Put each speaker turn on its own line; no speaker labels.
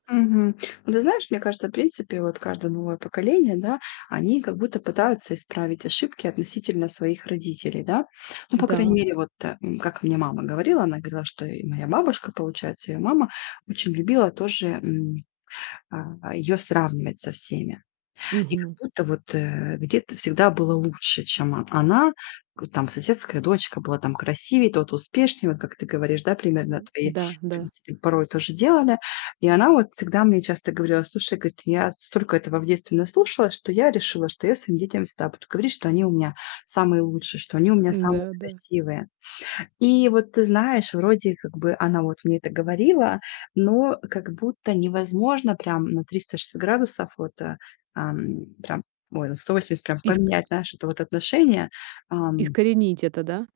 Мгм. Ну, ты знаешь, мне кажется, в принципе, вот каждое новое поколение, да, они как будто пытаются исправить ошибки относительно своих родителей, да. Ну, по крайней
Н-да.
мере, вот, э, как мне мама говорила, она говорила, что и моя бабушка, получается, ее мама, очень любила тоже, м, а, ее сравнивать со всеми. И как
Мгм.
будто вот, э, где-то всегда было лучше, чем о она: э, там соседская дочка была там красивее, тот успешней- вот как ты говоришь, да, примерно,
М,
твои
да, да.
родители порой тоже делали. И она вот всегда мне часто говорила, слушай, говорит: "Я столько этого в детстве наслушалась, что я решила, что я своим детям всегда буду говорить, что они у меня самые лучшие, что они у
Кс
меня
н-да,
самые
да.
красивые". И вот, ты знаешь, вроде как бы она вот мне это говорила, но как будто невозможно прям на 360 градусов вот, а, ам, прям ой, на 180,
Иск
поменять, знаешь, это вот отношение, ам
Искоренить это, да?